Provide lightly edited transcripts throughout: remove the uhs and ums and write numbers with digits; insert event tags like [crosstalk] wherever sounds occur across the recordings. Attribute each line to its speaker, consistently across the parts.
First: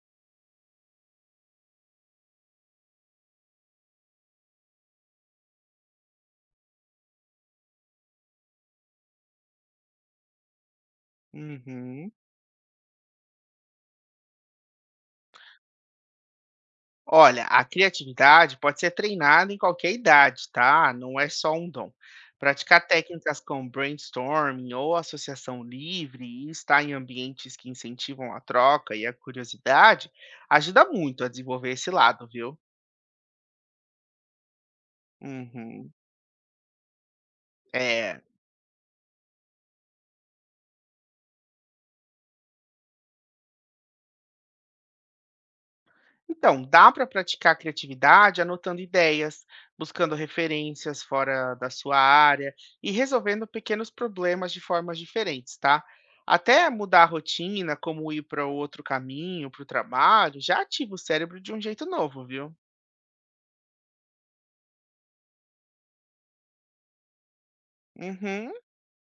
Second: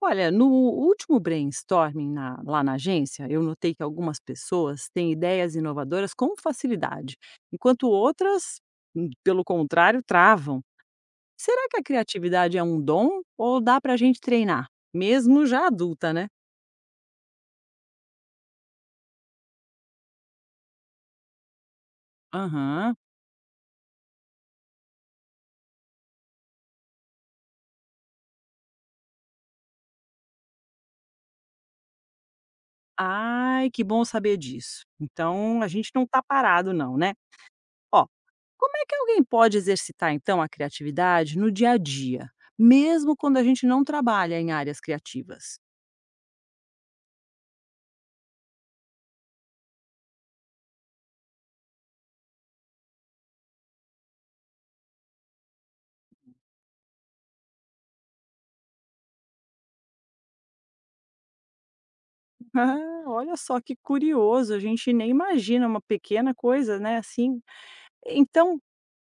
Speaker 1: Olha, no último brainstorming lá na agência, eu notei que algumas pessoas têm ideias inovadoras com facilidade, enquanto outras, pelo contrário, travam. Será que a
Speaker 2: Uhum.
Speaker 1: criatividade é um dom ou dá para a gente treinar, mesmo já adulta, né?
Speaker 2: Olha, a criatividade pode ser treinada em qualquer idade, tá? Não é só um dom. Praticar
Speaker 1: Aham.
Speaker 2: técnicas como brainstorming ou associação livre e estar em ambientes que incentivam a troca e a curiosidade ajuda muito a desenvolver esse lado, viu?
Speaker 1: Ai, que bom saber disso. Então, a gente
Speaker 2: Uhum.
Speaker 1: não está parado, não, né? Ó,
Speaker 2: É.
Speaker 1: como é que alguém pode exercitar, então, a criatividade no dia a dia, mesmo quando a gente não trabalha em áreas criativas?
Speaker 2: Então, dá para praticar a criatividade anotando ideias, buscando referências fora da sua área e resolvendo pequenos problemas de formas diferentes, tá? Até mudar a rotina, como ir para outro caminho, para o trabalho, já ativa o cérebro de um jeito novo, viu?
Speaker 1: Ah, olha só que curioso, a gente nem imagina uma pequena coisa, né, assim.
Speaker 2: Uhum,
Speaker 1: Então,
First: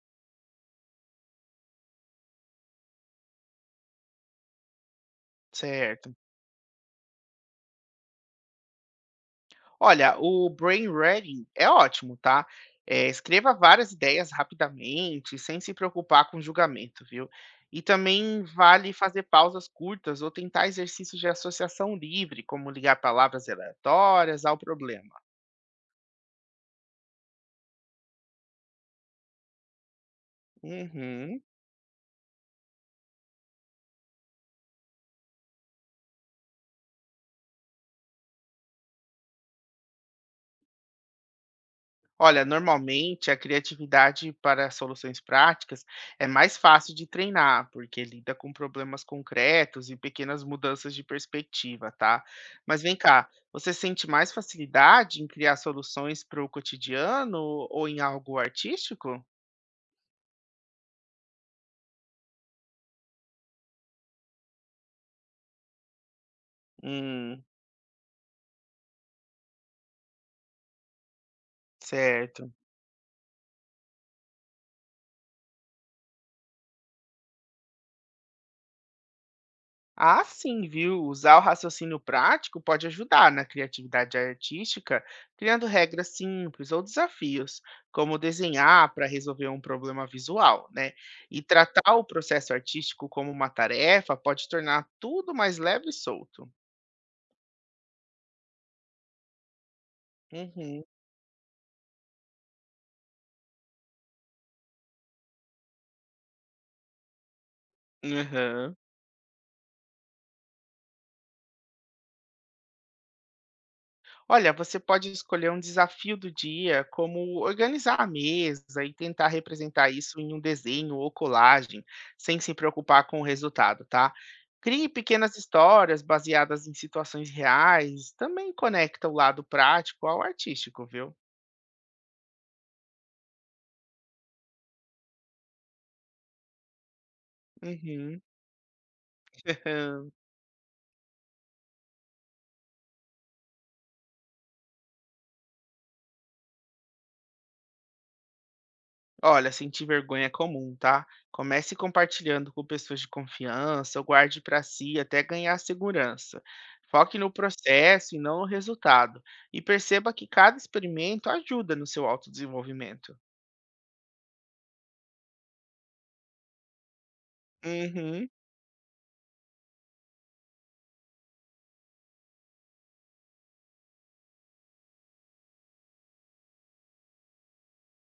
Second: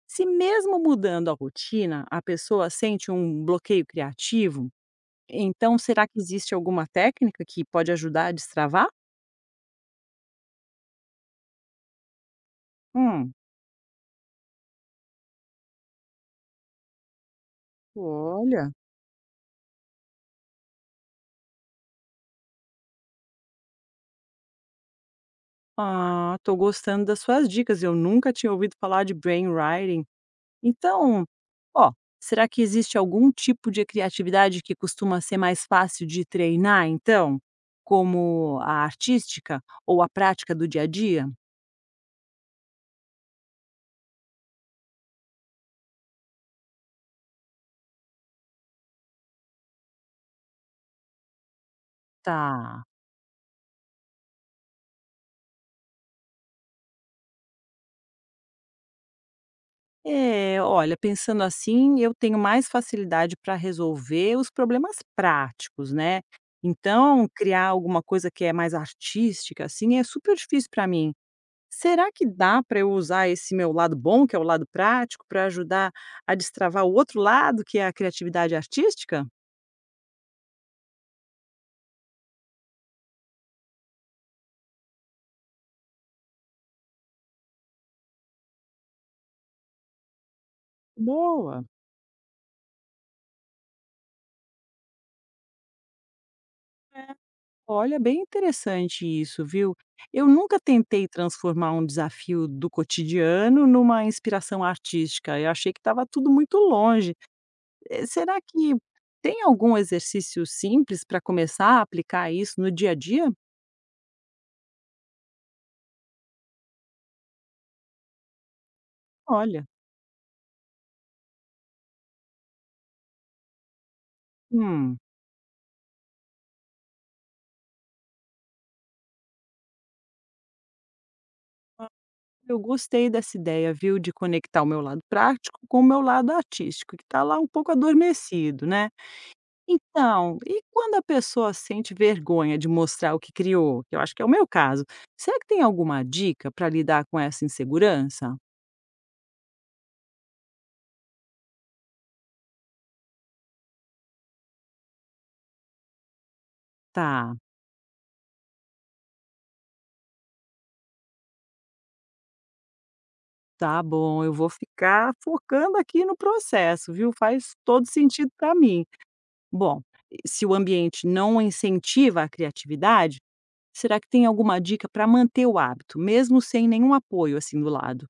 Speaker 1: se mesmo mudando a rotina, a pessoa sente um bloqueio criativo, então será
Speaker 2: certo.
Speaker 1: que existe alguma técnica que pode ajudar a destravar?
Speaker 2: Olha, o brainwriting é ótimo, tá? É,
Speaker 1: Hum.
Speaker 2: escreva várias ideias rapidamente, sem se preocupar com julgamento, viu? E também
Speaker 1: Olha,
Speaker 2: vale fazer pausas curtas ou tentar exercícios de associação livre, como ligar palavras aleatórias ao problema.
Speaker 1: ah, tô gostando das suas dicas. Eu nunca tinha ouvido falar de brainwriting. Então,
Speaker 2: Uhum.
Speaker 1: ó, será que existe algum tipo de criatividade que costuma ser mais fácil de treinar então? Como a artística ou a prática do dia a dia?
Speaker 2: Olha, normalmente a criatividade para soluções práticas é mais fácil de treinar, porque lida com problemas concretos e pequenas mudanças de perspectiva, tá? Mas
Speaker 1: Tá.
Speaker 2: vem cá, você sente mais facilidade em criar soluções para o cotidiano ou em algo artístico?
Speaker 1: É, olha, pensando assim, eu tenho mais facilidade para resolver os problemas práticos, né. Então,
Speaker 2: Hum,
Speaker 1: criar alguma coisa que é mais artística, assim, é super difícil para mim. Será que
Speaker 2: certo.
Speaker 1: dá para eu usar esse meu lado bom, que é o lado prático, para ajudar a destravar o outro lado, que é a criatividade artística?
Speaker 2: Ah, sim, viu? Usar o raciocínio prático pode ajudar na criatividade artística, criando regras simples ou desafios, como desenhar para resolver um problema visual, né? E
Speaker 1: Boa.
Speaker 2: tratar o processo artístico como uma tarefa pode tornar tudo mais leve e solto.
Speaker 1: É, olha, bem interessante isso, viu? Eu nunca
Speaker 2: Uhum.
Speaker 1: tentei transformar um desafio do cotidiano numa inspiração artística. Eu achei que estava tudo muito longe. Será que
Speaker 2: Aham.
Speaker 1: tem algum exercício simples para começar a aplicar isso no dia a dia?
Speaker 2: Olha, você pode escolher um desafio do dia, como organizar a mesa e tentar
Speaker 1: Olha.
Speaker 2: representar isso em um desenho ou colagem, sem se preocupar com o resultado, tá? Crie
Speaker 1: Hum.
Speaker 2: pequenas histórias baseadas em situações reais, também conecta o lado prático ao artístico, viu?
Speaker 1: Eu gostei dessa ideia, viu, de conectar o meu lado prático com o meu lado artístico, que está lá um pouco
Speaker 2: Uhum.
Speaker 1: adormecido, né.
Speaker 2: [laughs]
Speaker 1: Então, e quando a pessoa sente vergonha de mostrar o que criou, que eu acho que é o meu caso, será que tem alguma dica para lidar com essa insegurança?
Speaker 2: Olha, sentir vergonha é comum, tá? Comece compartilhando com pessoas de confiança, ou guarde para si até ganhar segurança. Foque no
Speaker 1: Tá,
Speaker 2: processo e não no resultado. E perceba que cada experimento ajuda no seu autodesenvolvimento.
Speaker 1: tá bom, eu vou ficar focando aqui no processo, viu, faz todo
Speaker 2: Uhum.
Speaker 1: sentido para mim. Bom, se o ambiente não incentiva a criatividade, será que tem alguma dica para manter o hábito, mesmo sem nenhum apoio, assim, do lado?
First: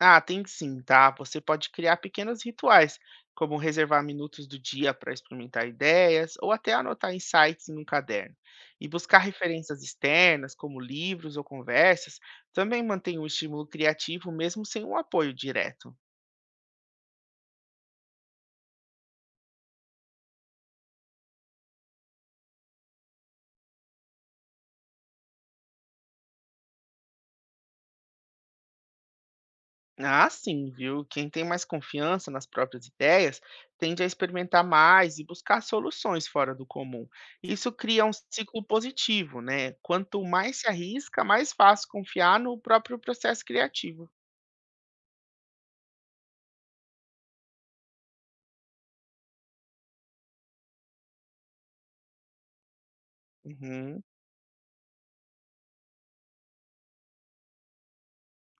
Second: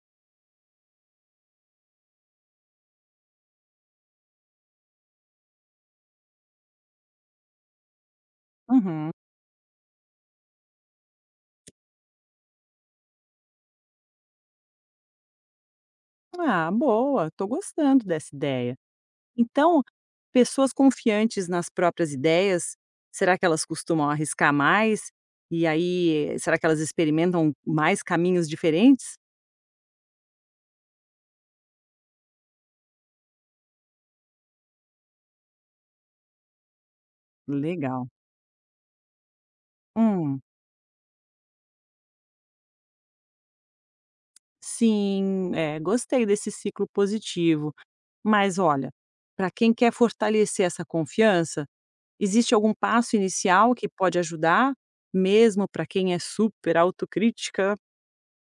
Speaker 2: Ah, tem sim, tá? Você pode criar pequenos rituais, como reservar minutos do dia para experimentar ideias ou até anotar insights em um caderno. E
Speaker 1: Uhum.
Speaker 2: buscar referências externas, como livros ou conversas, também mantém o estímulo criativo mesmo sem um apoio direto.
Speaker 1: Ah, boa, estou gostando dessa ideia. Então, pessoas confiantes nas próprias ideias, será que elas costumam arriscar mais? E aí, será que elas experimentam mais caminhos diferentes?
Speaker 2: Ah, sim, viu? Quem tem mais confiança nas próprias ideias tende a experimentar mais e buscar soluções fora do comum. Isso cria
Speaker 1: Legal.
Speaker 2: um ciclo positivo, né? Quanto
Speaker 1: Hum,
Speaker 2: mais se arrisca, mais fácil confiar no próprio processo criativo.
Speaker 1: sim, é, gostei desse ciclo positivo. Mas olha, para quem quer fortalecer essa confiança, existe algum passo inicial que
Speaker 2: Uhum.
Speaker 1: pode ajudar, mesmo para quem é super autocrítica?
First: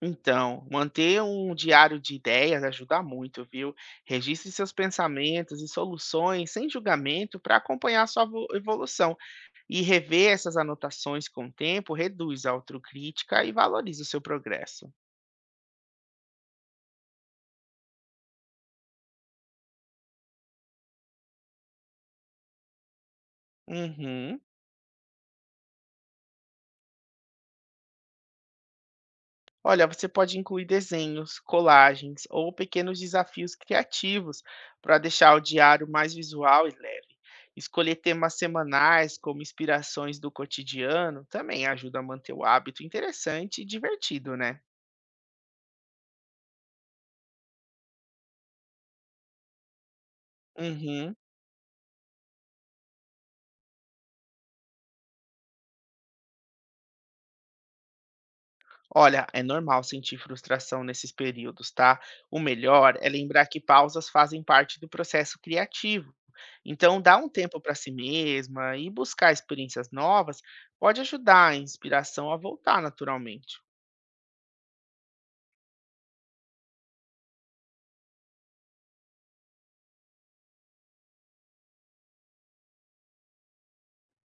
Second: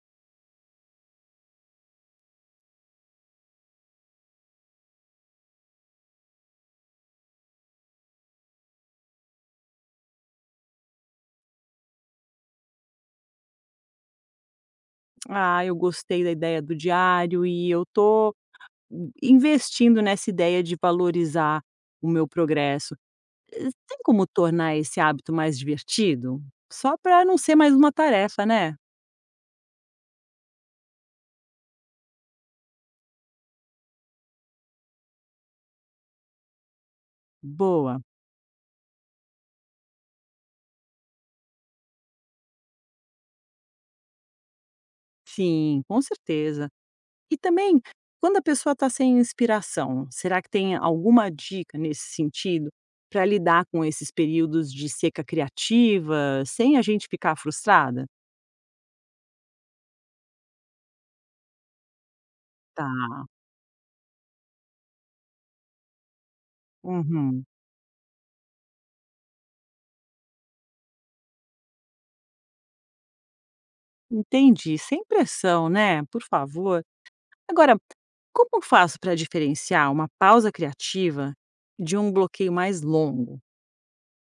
Speaker 2: Então, manter um diário de ideias ajuda muito, viu? Registre seus pensamentos e soluções sem julgamento para acompanhar sua evolução. E rever essas anotações com o tempo reduz a autocrítica e valoriza o seu progresso.
Speaker 1: "Ah, eu gostei da ideia do diário e eu tô in investindo nessa ideia de valorizar o meu progresso". Tem como
Speaker 2: Uhum.
Speaker 1: tornar esse hábito mais divertido? Só para não ser mais uma tarefa, né.
Speaker 2: Olha, você pode incluir desenhos, colagens ou pequenos desafios criativos para deixar o diário mais visual e leve. Escolher
Speaker 1: Boa.
Speaker 2: temas semanais como inspirações do cotidiano também ajuda a manter o hábito interessante e divertido, né?
Speaker 1: Sim, com certeza. E também, quando a pessoa está sem inspiração, será que tem
Speaker 2: Uhum.
Speaker 1: alguma dica nesse sentido para lidar com esses períodos de seca criativa, sem a gente ficar frustrada?
Speaker 2: Olha, é normal sentir frustração nesses períodos, tá? O melhor é
Speaker 1: Tá.
Speaker 2: lembrar que pausas fazem parte do processo criativo. Então, dar um
Speaker 1: Uhum.
Speaker 2: tempo para si mesma e buscar experiências novas pode ajudar a inspiração a voltar naturalmente.
Speaker 1: Entendi. Sem pressão, né? Por favor. Agora, como eu faço para diferenciar uma pausa criativa de um bloqueio mais longo?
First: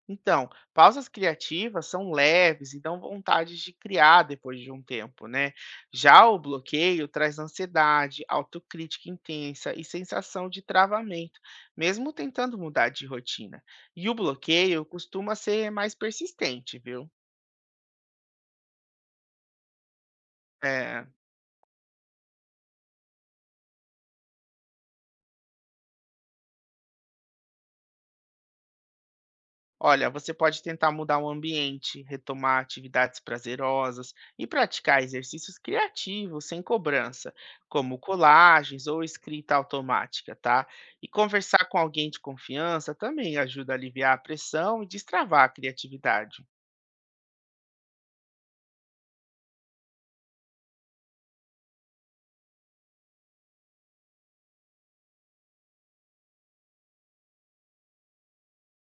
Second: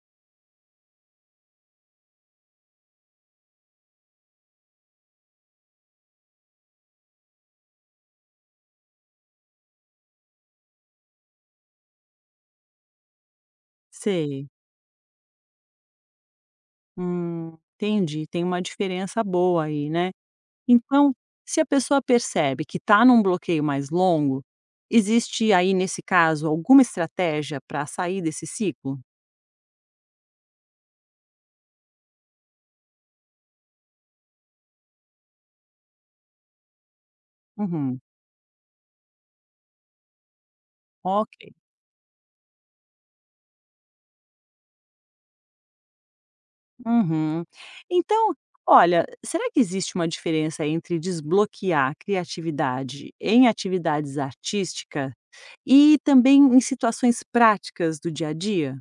Speaker 2: Então, pausas criativas são leves e dão vontade de criar depois de um tempo, né? Já o bloqueio traz ansiedade, autocrítica intensa e sensação de travamento, mesmo tentando mudar de rotina. E o
Speaker 1: Sei.
Speaker 2: bloqueio costuma ser mais persistente, viu?
Speaker 1: Entendi. Tem uma diferença boa aí, né?
Speaker 2: É.
Speaker 1: Então, se a pessoa percebe que está num bloqueio mais longo, existe aí, nesse caso, alguma estratégia para sair desse ciclo?
Speaker 2: Olha, você pode tentar mudar o ambiente, retomar atividades prazerosas e praticar exercícios criativos sem cobrança, como
Speaker 1: Uhum,
Speaker 2: colagens ou escrita automática, tá? E
Speaker 1: ok.
Speaker 2: conversar com alguém de confiança também ajuda a aliviar a pressão e destravar a criatividade.
Speaker 1: Uhum. Então, olha, será que existe uma diferença entre desbloquear a criatividade em atividades artísticas e também em situações práticas do dia a dia?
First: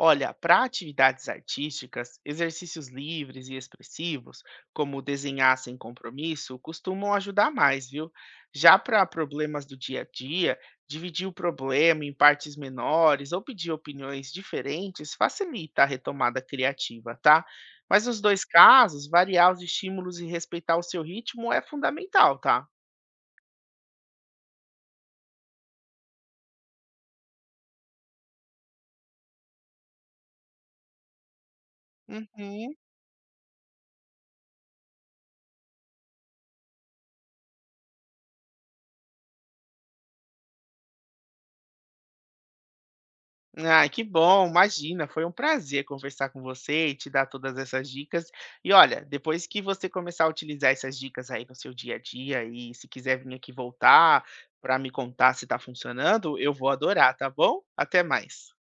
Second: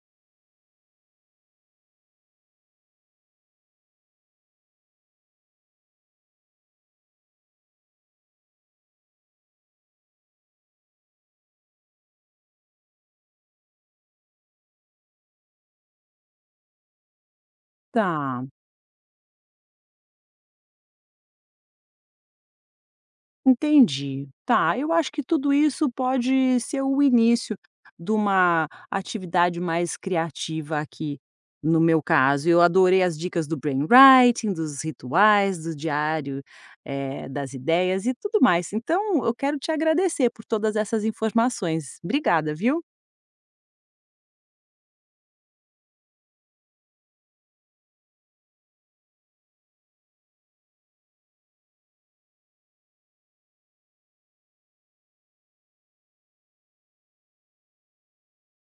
Speaker 2: Olha, para atividades artísticas, exercícios livres e expressivos, como desenhar sem compromisso, costumam ajudar mais, viu? Já para problemas do dia a dia, dividir o problema em partes menores ou pedir opiniões diferentes facilita a retomada criativa, tá? Mas nos dois
Speaker 1: Tá.
Speaker 2: casos, variar os estímulos e respeitar o seu ritmo é fundamental, tá?
Speaker 1: Entendi. Tá, eu acho que tudo isso pode ser o início de uma atividade mais criativa aqui, no meu caso. Eu
Speaker 2: Uhum.
Speaker 1: adorei as dicas do brainwriting, dos rituais, do diário, das ideias e tudo mais. Então, eu quero te agradecer por todas essas informações. Obrigada, viu?
Speaker 2: Ai, que bom, imagina, foi um prazer conversar com você e te dar todas essas dicas. E olha, depois que você começar a utilizar essas dicas aí no seu dia a dia e se quiser vir aqui voltar para me contar se está funcionando, eu vou adorar, tá bom? Até mais.